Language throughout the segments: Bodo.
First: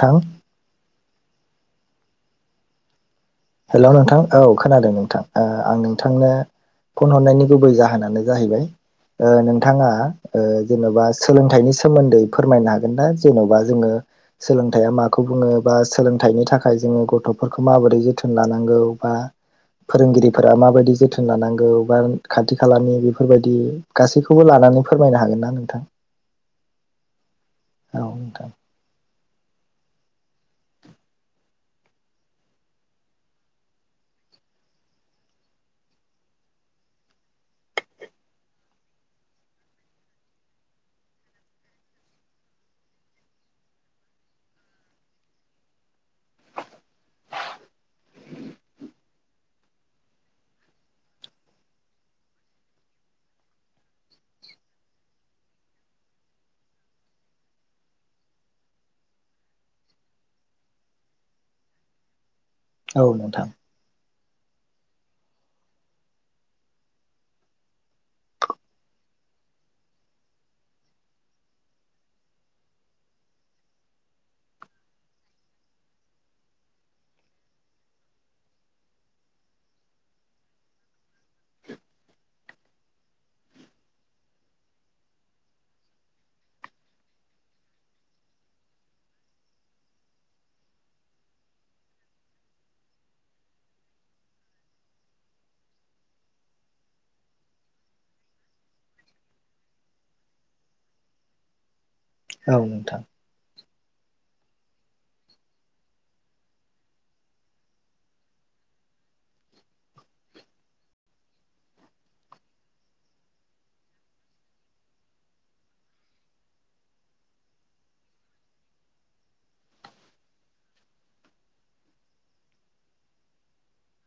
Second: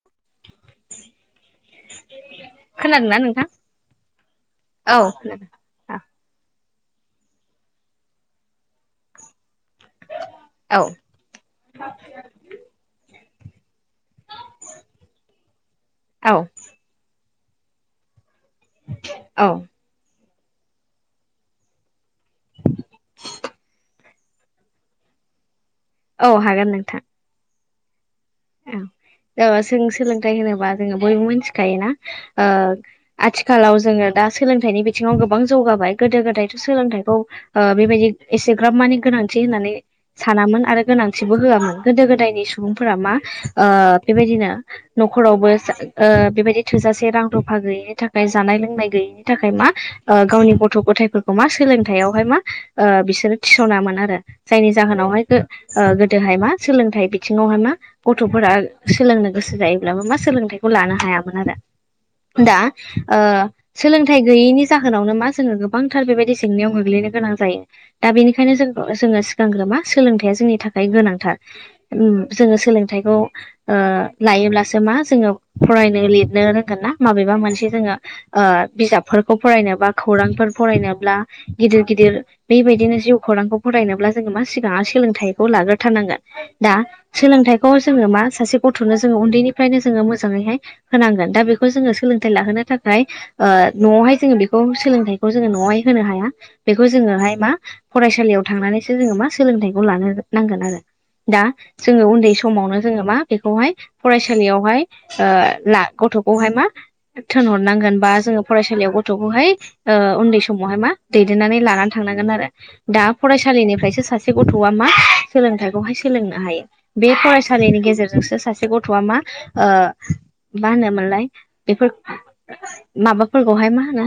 थाउ खानादोना नो हेलौ नोंथां औ खोनादों नोंथां ओ आं औ नोंथांनो फन हरनायनि गुबै जाहोनानो जाहैबाय ओ नों नोंथाङा ओ औ जेन'बा सोलोंथाइनि सोमोन्दै फोरमायनो हागोन ना जेन'बा जोंङो सोलो लोंथाइया माखौ बुंङो बा सोलोंथाइनि थाखाय जोंङो गथ' फोरखौ माबोरै जोथोन लानांगौ बा औ फोरोंगिरिफोरा माबायदि जोथोन लानांगौ बा खाथि खालानि बेफोरबायदि गासैखौबो लानानै फोरमायनो हागोन ना नोंथां औ हागोन नोंथां औ नोंथां औ ओ जों सोलोंथाइ होनोबा जोंङो बयबो मिथिखायोना ओ आथिखालाव जोंङो दा सोलोंथाइनि बिथिङाव गोबां जौगाबाय गोदो गोदायथ' सोलोंथाइखौ ओ बेबायदि एसेग्राब मानि गोनांथि होननानै सानामोन आरो गोनांथिबो होआमोन गोदो गोदायनि सुबुंफोरा मा ओ बेबायदिनो न'खरावबो ओ बेबायदि थोजासे रां रुफा गैयिनि थाखाय जानाय लोंनाय गैयैनि थाखाय मा ओ गावनि गथ' गथाइफोरखौ मा सोलोंथावहाय मा ओ बिसो र थिसनामोन आरो जायनि जाहोनावहाय गोदोहाय मा सोलोंथाइ बिथिंङावहाय मा गथ'फोरा सोलोंनो गोसो जायोब्लाबो मा सोलोंथायाइखौ लानो हायामोन आरो दा औ ओ नोंथां सोलों नाथाय गैयैनि जाहोनावनो मा जोंङो गोबांथार बेबायदि जेंनायाव गोग्लैनो गोनां जायो दा बेनिखायनो जों सिगांग्रो मा सोलोंथाइया जोंनि थाखाय गोनांथार उम जोंङो सोलों थाइखौ लायोब्लासो मा जोंङो फरायनो लिरनो रोंगोन ना माबेबा मोनसे जोंङो ओ बिजाबफोरखौ फरायनो बा खौरां फरायनोब्ला गिदिर गिदिर बेबायदिनो जिउखौरांखौ फरायनोब्ला जोंङो मा सिगांङ सोलोंथाइखौ लाग्रोथारनांगोन दा सोलोंथ खौ जोंङो मा सासे गथ'नो जोंङो उन्दैनिफ्रायनो जोंङो मोजांङैहाय होनांगोन दा बेखौ जोंङो सोलोंथाइ लाहोनो थाखाय ओ न'आवहाय जोंङो बेखौ सोलोंथाइखौ जोंङो न'आवहाय होनो हाया बेखौ जोंङोहाय मा फरायसालियाव थांनानैसो जोङो मा सोलोंथाइखौ लानो नांगोन आरो दा जोङो उन्दै औ समावनो नोंथां जोङो मा बेखौहाय फरायसालियावहाय ओ ला गथ'खौहाय मा थिनहरनांगोन बा जोङो फरायसालियाव गथ'खौहाय ओ उन्दै समावहाय मा दैदेननानै लानानै थांनांगोन आरो दा फरायसालिनिफ्राय सासे गथ'आ मा सोलोंथाइखौहाय सोलोंनो हायो बे फराय फरायसालिनि गेजेरजोंसो सासे गथ'वआ मा ओ मा होनोमोनलाय बेफोर माबाफोरखौहाय मा होनो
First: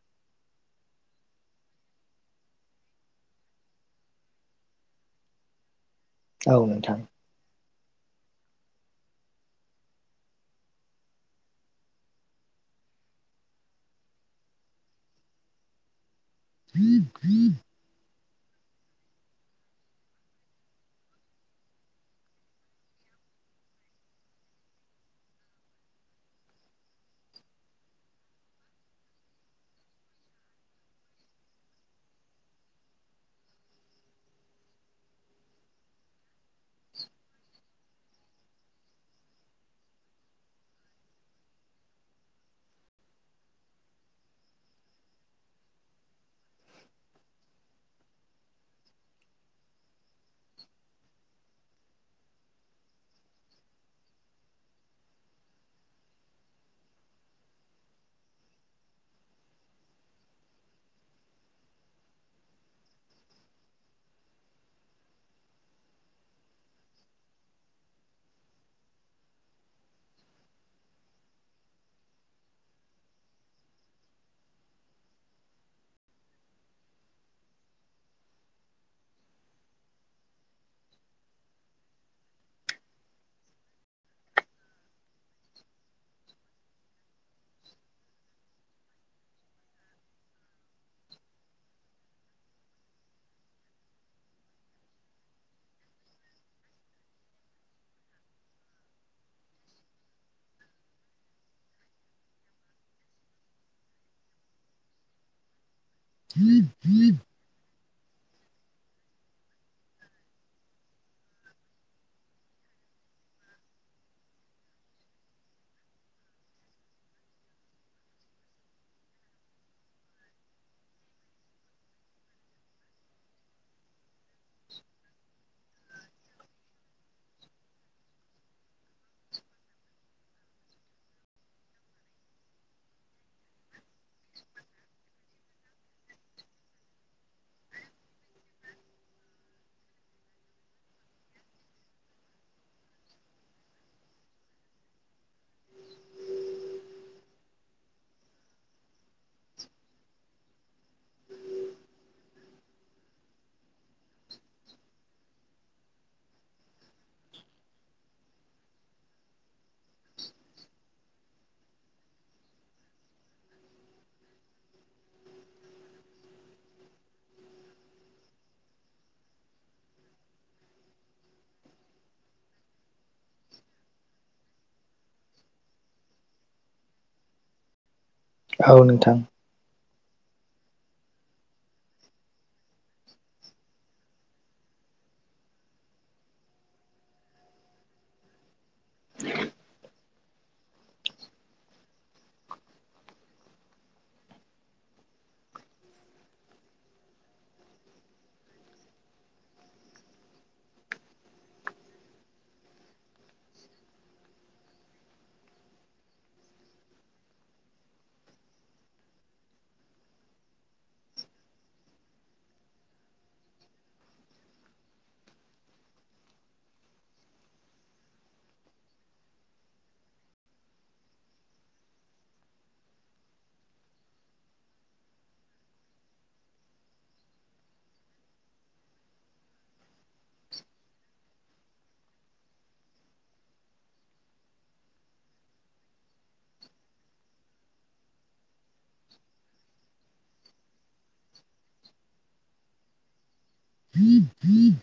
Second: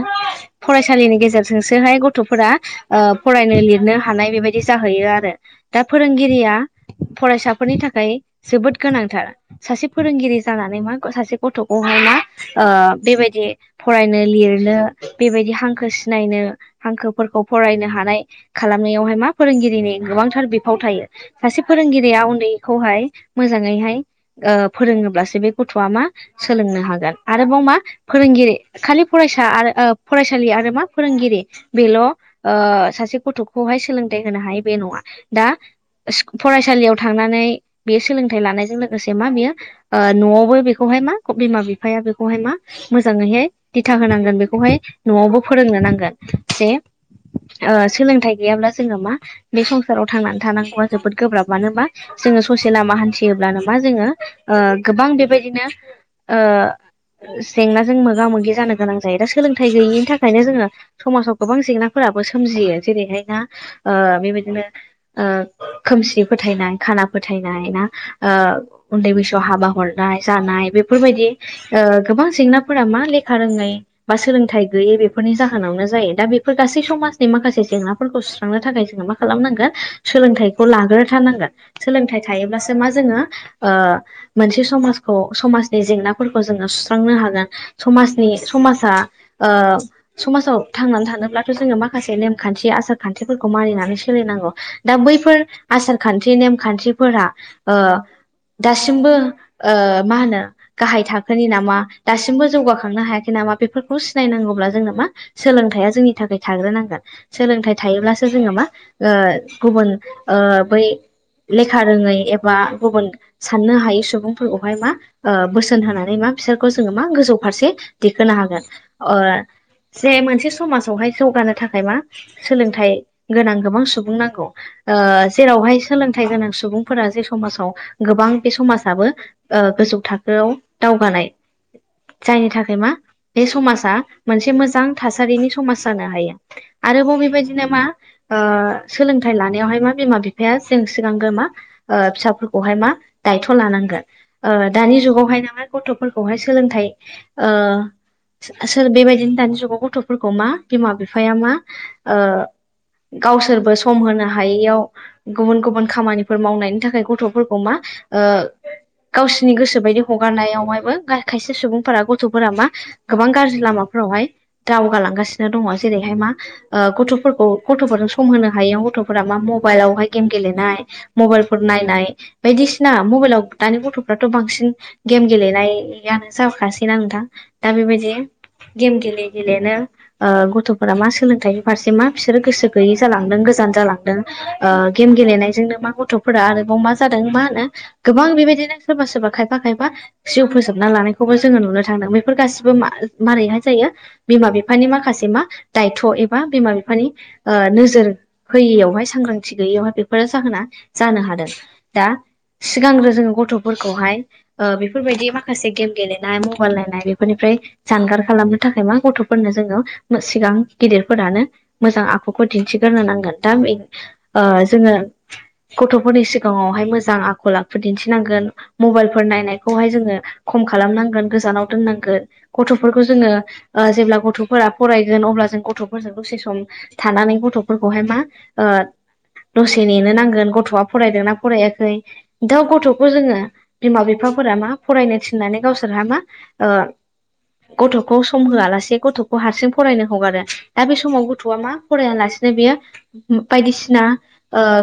फरायसालिनि गेज गेजेरजोंसोहाय गथ'फोरा ओ फरायनो लिरनो हानाय बेबायदि जाहैयो आरो दा फोरोंगिरिया औ नोंथां फरायसाफोरनि थाखाय जोबोद गोनांथार सासे फोरोंगिरि जानानै मा सासे गथ'खौहाय मा बेबायदि फरायनो लिरनो बेबायदि हांखो सिनायनो हांखोफोरखौ फरायनो हानाय खालामनायावहाय मा फोरोंगिरिनि गोबांथार बिफाव थायो सासे फोरोंगिरिया उन्दैखौहाय मोजाङैहाय फोरोङोब्लासो बे गथ'आ मा सोलोंनो हागोन आरोबाव मा फोरों फोंरगिरि खालि फरायसा आरो फरायसालि आरो मा फोरोंगिरि बेल' ओ सासे ग थ'खौहाय सोलोंथाइ होनो हायो बे नङा। दा फरायसालियाव थांनानै बे सोलोंथाइ लानायजों लोगोसे मा बेयो न'आवबो बेखौहाय मा बिमा बिफाया बेखौहाय मा मोजाङैहाय दिथा होनांगोन बेखौहाय न'आवबो फोरोंनो नांगोन जे सोलोंथाइ गैयाब्ला जोङो मा बे संसाराव थांनानै थानांगौआ जोबोद गोब्राब मानो होनबा जोङो ससे लामा हान्थियोब्लानो मा जोङो गोबां बेबायदिनो जेंनाजों मोगा मोगि जानो गोनां जायो दा सोलोंथाइ गैयिनि थाखायनो जोङो समाजाव गोबां जेंनाफोर फोराबो सोमजियो जेरैहायना ओ बेबायदिनो ओ खोमसि फोथायनाय खाना फोथायनाय ना उन्दै बैसोआव हाबा हरनाय जानाय बेफोरबायदि गोबां जेंनाफोरा मा लेखा रोङै बा सोलोंथाइ गैयै बेफोरनि जाहोनावनो जायो दा बेफोर गासै समाज नि माखासे जेंनाफोरखौ सुस्रांनो थाखाय जोङो मा खालामनांगोन सोलोंथाइखौ लाग्रो थानांगोन सोलोंथाइ थायोब्लासो मा जोङो मोनसे समाजखौ समाजनि जेंनाफोरखौ जोङो सुस्रांनो हागोन समाजनि समाजा समाजाव थांनानै थानोब्लाथ' जोङो माखासे नेमखान्थि आसरखान्थिफोरखौ मानिनानै सोलिनांगौ दा बैफोर आसारखान्थि ने खान्थि्रिफोरा दासिमबो मा होनो गाहाय थाखोनि नामा दासिमबो जौगाखांनो हायाखै नामा। बे सिनायनांगौब्ला जों मा सोलों जोंनि थाखाय थाग्रोनांगोन थायोब्लासो जोङो मा गुबुन बै लेखा रोङै एबा गुबुन साननो हायै सुबुंफोरखौहाय मा बोसोन होनानै मा फ खौ जोङो मा गोजौ फारसे दखोनो हागोन अ जे मोनसे समाजावहाय जौगानो थाखाय मा सोलोंथाइ गोनां गोबां सुबुं नांगौ जेरावहाय सोलों थाय गोनां सुबुंफोरा जे समाजाव गोबां बे समाजाबो गोजौ थाखोआव दावगानो जायनि थाखाय मा बे समाजा मोनसे मोजां थासारिनि समाज जानो हायो आरोबाव बेबायदिनो मा ओ सोलोंथाइ लानायावहाय मा बिमा बिफाया जों सिगांगो मा फिसाफोरखौहाय मा दायथ' लानांगोन दानि जुगावहाय नामा गथ'फोरखौहाय सोलोंथाइ सोर बेबायदिनो दानि जुगाव गथ'फोरखौ मा बिमा बिफाया मा गावसोरबो सम होनो हायियाव गुबुन गुबुन खामानिफोर मावनायनि थाखाय गथ'फोरखौ मा गावसिोरनि गोसो बायदि हगारनायावहायबो खायसे सुबुंफोरा गथ'फोरा मा गोबां गाज्रि लामाखौ रावहाय दावगालांगासिनो दङ जेरैहाय मा गथ'फोरखौ गथ'जों सम होनो हायो गथ'फोरा मा मबाइलावहाय गेम गेलेनाय मबाइलफोर नायनाय बायदिसिना मबाइलाव दानि गथ'फ्राथ' बांसिन गेम गेलेनायानो जाखासैना नोंथां दा बेबायदि औ गेम नोंथां गेलले गेलले नो गथ'फोरा मा सोलोंथाइनि फारसे मा बिसोरो गोसो गैयै जालांदों गोजान जालांदों गेम गेलेनायजोंनो मा गथ'फोरा आरोबाव मा जादों मा होनो गोबां बेबायदिनो सोरबा सोरबा खायफा खायफा जिउ फोसोबना लानायखौबो जोङो नुनो थांदों बेफोर गासिबो मारैहाय जायो बिमा बिफानि माखासे मा दायथ' एबा बिमा बिफानि नोजोर होयैयावहाय सांग्रांथि गैयैयावहाय बेफोरो जाहोना जानो हादों सिगांग्रो जोङो गथ'फोरखौहाय बेफोरबायदि माखासे गेम गेलेनाय मबाइल नायनाय बेफोरनिफ्राय जानगार खालामनो थाखाय मा गथ'फोरनो जोङो सिगां गिदिरफोरानो मोजां आखुखौ दिन्थिग्रोनो नांगोन दा जोङो गथ'फोरनि सिगाङावहाय मोजां आखल आखु दिन्थिनांगोन मबाइलफोर नायनायखौहाय जोङो खम खालामनांगोन गोजानाव दोननांगोन गथ'फोरखौ जोङो जेब्ला गथ'फोरा फरायगोन अब्ला जों गथ'फोरजों दसे सम थानानै गथ'फोरखौहाय मा दसे नेनो नांगोन गथ'आ फरायदोंना फरायाखै दा गथ'खौ जोङो बिमा बिफा मा फरायनो थिननानै गावसोरहा मा गथ'खौ सम होआलासे गथ'खौ हारसिं फरायनो हगारो दा बे समाव गथ'आ मा फरायालासे बायदिसिना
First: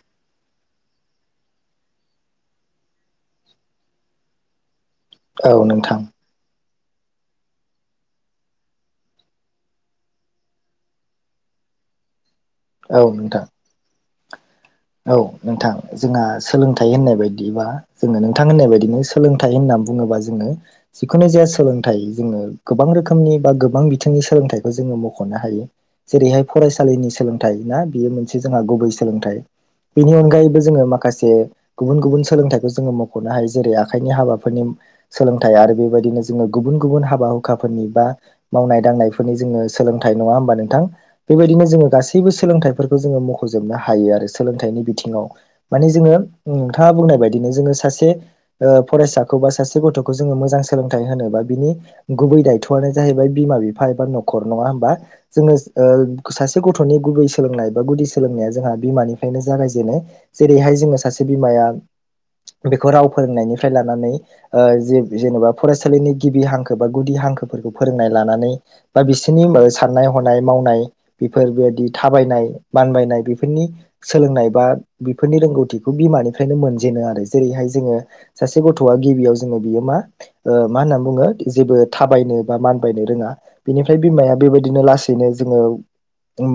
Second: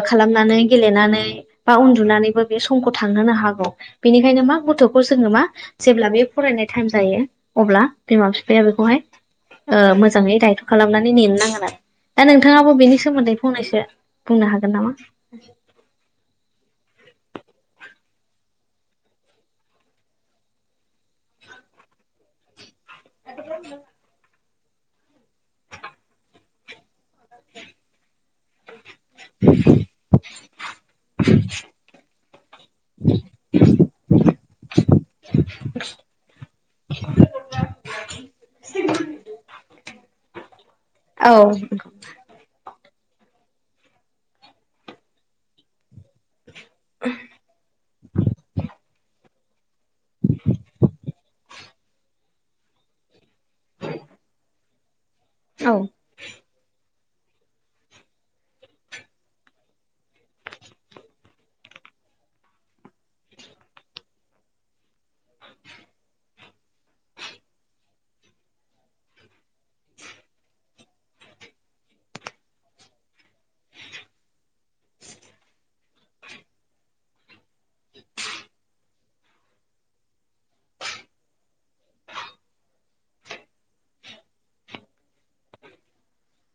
खालाम मेंनानै बा उन्दुनानैबो बे समखौ थांहोनो हागौ बेनिखायनो मा गथ' जोङो मा औ नोंथां जेब्ला बे फरायनाय टाइम जायो अब्ला बिमा बिफाया बेखौहाय मोजाङै दायथ' खालामनानै नेनो नागोन आरो। दा नोंथाङाबो बेनि औ सोमोन्दै नोंथां फंनैसो बुंनो हागोन। नामा? औ नोंथां जोंहा सोलोंथाइ होननाय बायदि बिदिबा जोङो नोंथां होननाय बायदिनो सोलोंथाइ होनना बुङोबा जोङो जिखुनु जाया सोलोंथाइ जोङो। गोबां रोखोमनि बा गोबां बिथिंनि सोलोंथाइ जोङो मख'नो हायो जेरैहाय फरायसालिनि सोलोंथाइ ना बेयो मोनसे जोंहा गुबै सोलोंथाइ बेनि अनगायैबो जोङो माखासे गुबुन गुबुन सोलोंथाइखौ जोङो मख'नो हायो जेरै आखाइनि हाबाफारि सोलोंथाइ आरो बेबायदिनो जोङो गुबुन गुबुन हाबा हुखाफोरनि बा मावनाय दांनायफोरनि ज सोलोंथाइ नङा होनबा नोंथां औ बेबायदिनो जोङो गासैबो सोलोंथाइ बेफोरखौ जोङो मख'जोबनो हायो आरो सोलोंथाइनि बिथिङाव माने जोङो नोंथाङा बुंनाय बायदिनो जोङो सासे फरायसाखौ बा सासे गथ'खौ जोङो मोजां सोलोंथाइ होनो बा बिनि गुबै दायथ'आनो जाहैबाय बिमा बिफा एबा न'खर नङा होमबा जोङो औ सासे गथ'नि गुबै सोलोंनाय बा गुदि सोलोंनाया जोंहा बिमानि नो जागायजेनाय जेरैहाय जोङो सासे बिमाया बेखौ राव फोरोंनायनिफ्राय लानानै जे जेनेबा फरायसालिनि गिबि हांखो बा गुदि हांखो। हांखोफोरखौ फोरोंनाय लानानै बा बिसोरनि साननाय हनाय मावनाय बेफोर बेदि थाबाय। नाय मानबायनाय बेफोरनि सोलोंनाय बा बेफोरनि रोंगौथिखौ बिमानिफ्रायनो मोनजेनो आरो जेरैहाय जोङो सासे गथ'आ गिबियाव जोङो बियो मा मा होननानै बुङो जेबो थाबायनो बा मानबायनो रोङा बेनि बिमाया बेबायदिनो लासैनो जोङो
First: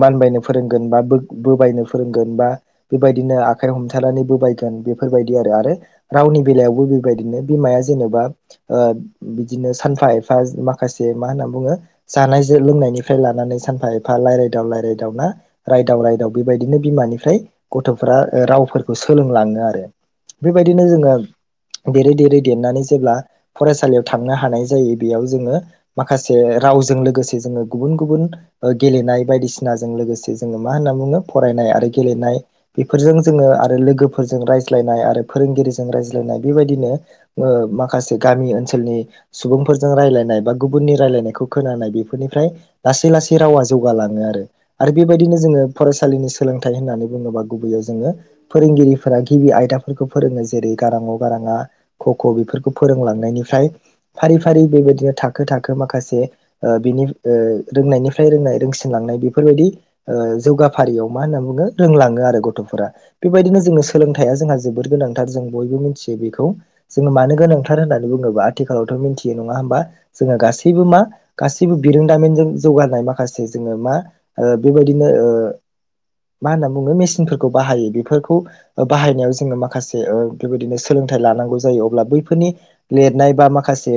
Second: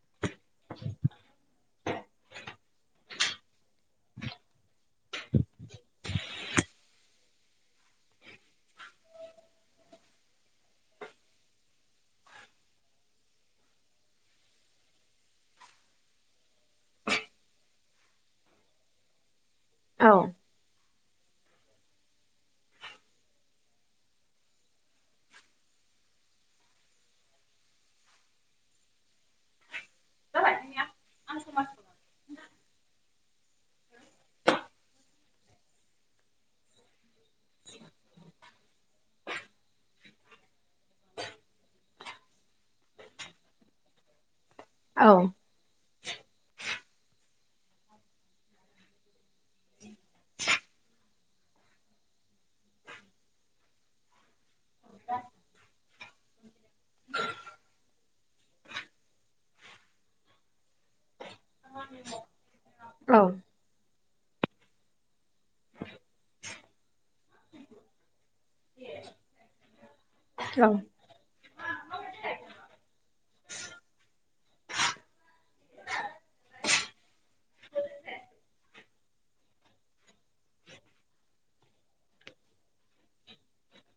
मानबायनो फोरोंगोन बा थाबायनो फोरोंगोन। बा बेबायदिनो आखाइ हमथानानैबो थाबायगोन बेफोरबायदि आरो आरो रावनि बेलायावबो बेबायदि बिनो बिमाया जेनेबा बिदिनो सानफा एफा माखासे मा होनना बुङो। जानाय लोंनायनिफ्राय लानानै सानफा एफा राय्लायदाव रायलायदाव ना रायदाव रायदाव बेबायदिनो बिमानिफ्राय गथ'फोरा रावफोरखौ सोलोंलाङो आरो औ बेबायदिनो जोङो देरै देरै देरनानै जेब्ला फरायसालियाव थांनो हानाय जायो बेयाव जोङो माखासे राव लोगोसे जोङो गुबुन गुबुन गेलेनाय बायदिसिनाजों लोगोसे जोङो मा होनना बुङो फरायनाय गेलेनाय बेफोरजों जोङो आरो लोगोफोरजों रायज्लायनाय आरो फोरोंगिरिजों रायज्लायनाय बेबायदिनो माखासे गामि ओनसोलनि सुबुंफोरजों राय्लायनाय बा गुबुननि रायलायनायखौ खोन बेफोरनिफ्राय लासै लासै रावा जौगालाङो आरो औ बेबायदिनो जोङो फरायसालिनि सोलोंथाइ होननानै बुङोबा गुबैयाव जोङो फोरोंगिरिफोरा गिबि आयदाफोरखौ फोरोङो जेरै गारांअ गारांआ क ख' बेफोरखौ फोरोंलांनायनिफ्राय फारि फारि बेबायदिनो थाखो थाखो माखासे बिनि रोंनायनिफ्राय रोंनाय रोंसिनलांनाय बेफोरबायदि जौगाफारियाव मा होनना बुङो रोंलाङो आरो गथफोरा औ बेबायदिनो जों। सोलोंथाइया जोंहा जोबोद गोनांथार जों बयबो मिनथियो बेखौ जोङो मानो गोनांथार होननानै बुङोबा आथिखालावथ मिथियो नङा होमबा जोङो गासैबो मा गासै बिरोंदामिनजों जौगानाय माखासे जोङो मा बेबायदिनो मा होनना बुङो मेसिनफोरखौ बाहायो बेफोरखौ बाहायनायाव जोङो माखासेओ बेबायदिनो सो सोलोंथाइ लानांगौ जायो अब्ला बैफोरनि लेरनाय बा माखासे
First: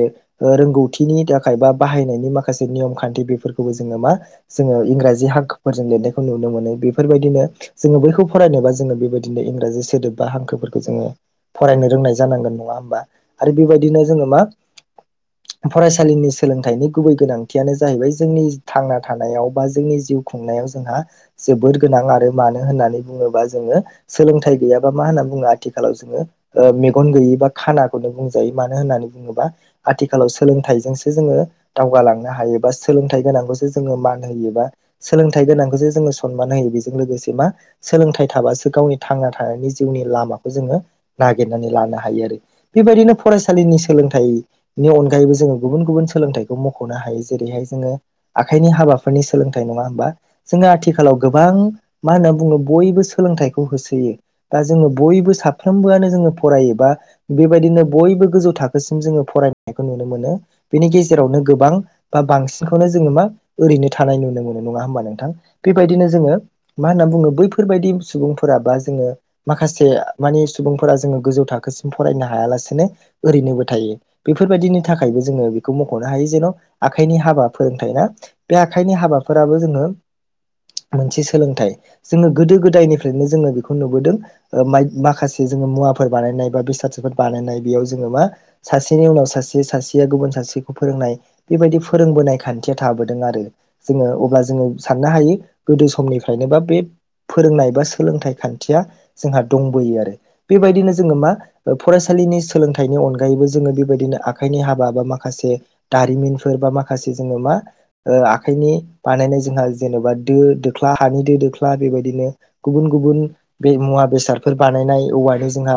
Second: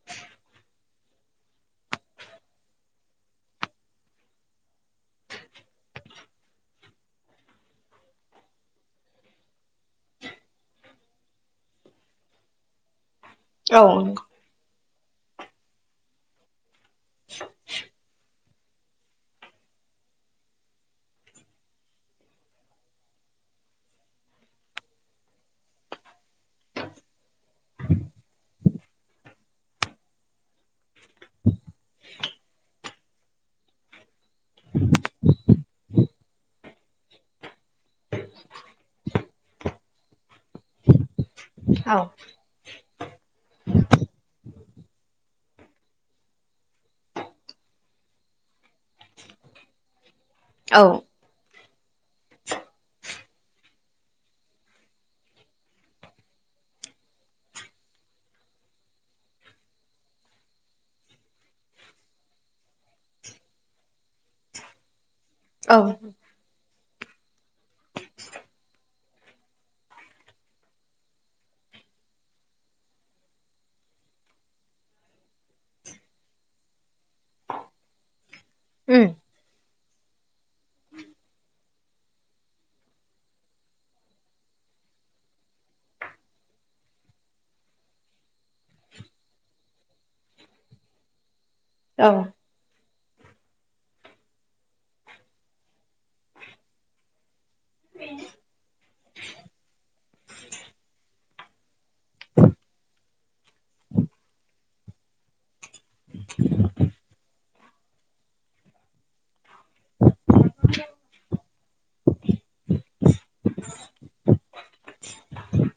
रोंगौथिनि थाखाय बा बाहाय नायनि माखासे नियम खान्थि बिफोरखौबो जोङो मा जोङो इंराजिज हांखोफोरजों लिरनायखौ नुनो मोनो। बेफोरबायदिनो जोङो बैखौ फरायनोबा जोङो बेबायदिनो इंराजि सोदोब बा हांखोफोरखौ जोङो। फरायनो रोंनाय जानांगोन नङा होमबा आरो औ बेबायदिनो जोङो मा? फरायसालिनि सोलोंथाइनि गुबै गोनांथियानो जाहैबाय जोंनि थांना थानायाव बा जोंनि जिउ खुंनाय नायाव जोंहा जोबोर‌ गोनां आरो मानो होननानै बुङोबा जोङो सोंलोंथाय गैयाबा मा होननानै बुङो आथिखालाव जोङो ओ मेगन गैयै बा खानाखौनो बुंजायो मानो होननानै बुङोबा आथिखालाव सोलोंथाइजोंसो जोङो दावगालांनो हायो बा सोलोंथाय गोनांखौसो जोङो मान होयो बा सोलोंथाय गोनांखौसो जों सनमान होयो। बेजों लोगोसे मा सोलोंथाइ थाबासो गावनि थांना थानायनि जिउनि लामाखौ जोङो नागिरनानै औ लानो हायो आरो बेबायदिनो फरायसालिनि सोलोंथाइनि अनगायैबो जोङो गुबुन गुबुन सोलोंथाइखौ मखनो हायो जेरैहाय जोङो आखाइनि हाबाफोरनि सोलोंथाइ नङा होमबा जोङो आथिखालाव गो बां मा होनना बुङो बयबो सोलोंथाइखौ होसोयो बा जोङो बयबो साफ्रोमबोआनो जोङो फरायोबा बेबायदिनो बयबो गोजौ थाखोसिम जोङो फरायनायखौ नुनो मोनो बेनि गेजेरावनो गोबां बा बांसिनखौनो जोङो मा ओरैनो थानाय नुनो मोनो नङा होमबा नोंथां? औ बेबायदिनो जोङो मा होनना बुङो बैफोरबायाददि सुबुंफोरा बा जोङो माखासे मानि सुबुंफोरा जोङो गोजौ थाखोसिम फरायनो हायालासेनो ओरैनोबो थायो बेफोरबायदिनि थाखायबो जोङो बेखौ मखनो हायो जेन आखाइनि हाबा फोरोंथाय ना बे आखाइनि उम हाबाफोराबो जोङो मोनसे सोलोंथाइ जोङो गोदो गोदायनिफ्रायनो जोङो बेखौ नुबोदों मान माखासे जोङो मुवा फोर बानायनाय बा बेसाद फोर बानायनाय बेयाव जोङो मा सासेनि उनाव सासे सासेया गुबुन सासेखौ फोर फोरोंनाय बेबायदि औ फोरोंबोनाय खान्थिया थाबोदों आरो जोङो अब्ला जोङो साननो हायो गोदो समनिफ्रायनोबा बे फोरोंनाय बा सोलोंथाइ खान्थिया जोंहा दंबोयो आरो बेबायदिनो जोङो मा ओ फरायसालि नि सोलोंथाइनि अनगायैबो जोङो बेबायदिनो आखाइनि हाबा बा माखासे जारिमिनफोर बा माखासे जोङो मा ओ आखाइनि बानायनाय जोंहा जेनेबा दो दोख्ला हानि दो दोख्ला बेबायदिनो गुबुन गुबुन बे मुवा बेसादफोर बानायनाय औ बाथाय जोंना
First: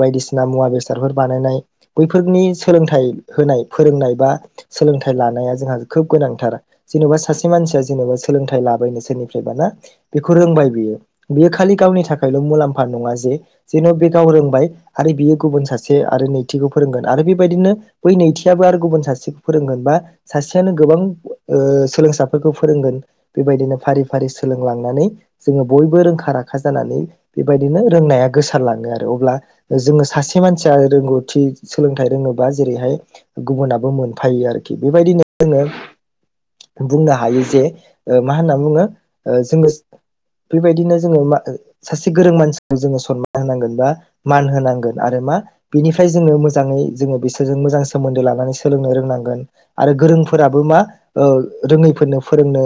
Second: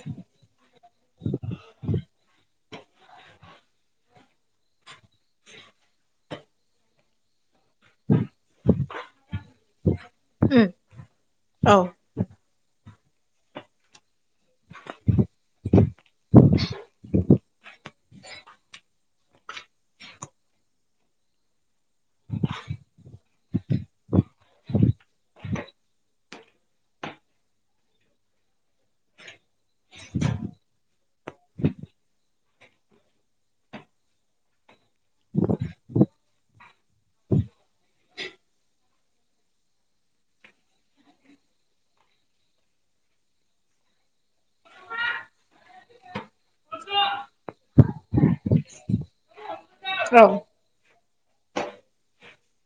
बायदिसिना मुवा बेसादफोर बानायनाय बैफोरनि सोलोंथाइ होनाय फोरोंनाय बा सोलोंथाइ लानाया जोंहा खोब गोनांथार जेनबा सासे मानसिया जेनेबा सोलोंथाइ लानो [unintelligible] सोरनिफ्राइबा रोंबाय ना बेखो उम रोंबाय बेयो खालि गावनि थाखायल मुलाम फा नङा जे जेन बे गाव रोंबाय आरो बियो गुबुन सासे आरो नैथिखौ फोरोंगोन आरो बेबायदिनो बै नैथियाबो आरो गुबुन सासेखौ फोरोंगोन बा सासेयानो गोबां ओ सोलोंसाफोरखौ फोरों गोन बेबायदिनो फारि फारि सोलोंलांनानै जोङो बयबो रोंखा राखा जानानै बेबायदिनो रोंनाया गोसारलाङो आरो अब्ला जोङो सासे मानसिया रोंगौथि सोलोंथाइ रोङोबा जेरैहाय गुबुनाबो मोनफायो आरोखि बेबायदिनो जोङो बुंनो हायो जे ओ मा होनना बुङो ओ जोङो बैबायदिनो जोङो मा‌ ओ सासे गोरों मानसिखौ जोङो सनमान होनांगोन बा मान होनांगोन आरो मा बिनिफ्राय जोङो मोजाङै जोङो बिसोरजों मोजां सोमोन्दो लानानै सोलोंनो रोंनांगोन आरो औ गोरोंफोराबो मा ओ रोङैफोरनो फोरोंनो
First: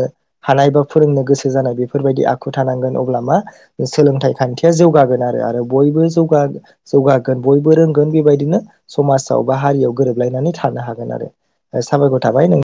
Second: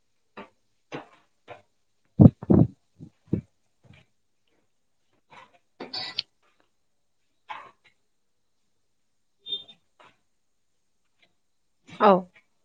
हानाय बा फोरोंनो गोसो जानाय बेफोरबायदि आखु थानांगोन अब्ला मा सोलोंथाइ खान्थिया जौगागोन आरो आरो बयबो जौगा जोगागोन बयबो रोंगोन बेबायदिनो समाजाव बा हारियाव गोरोबलायनाय नानै थानो हागोन आरो साबायखर औ थाबाय नों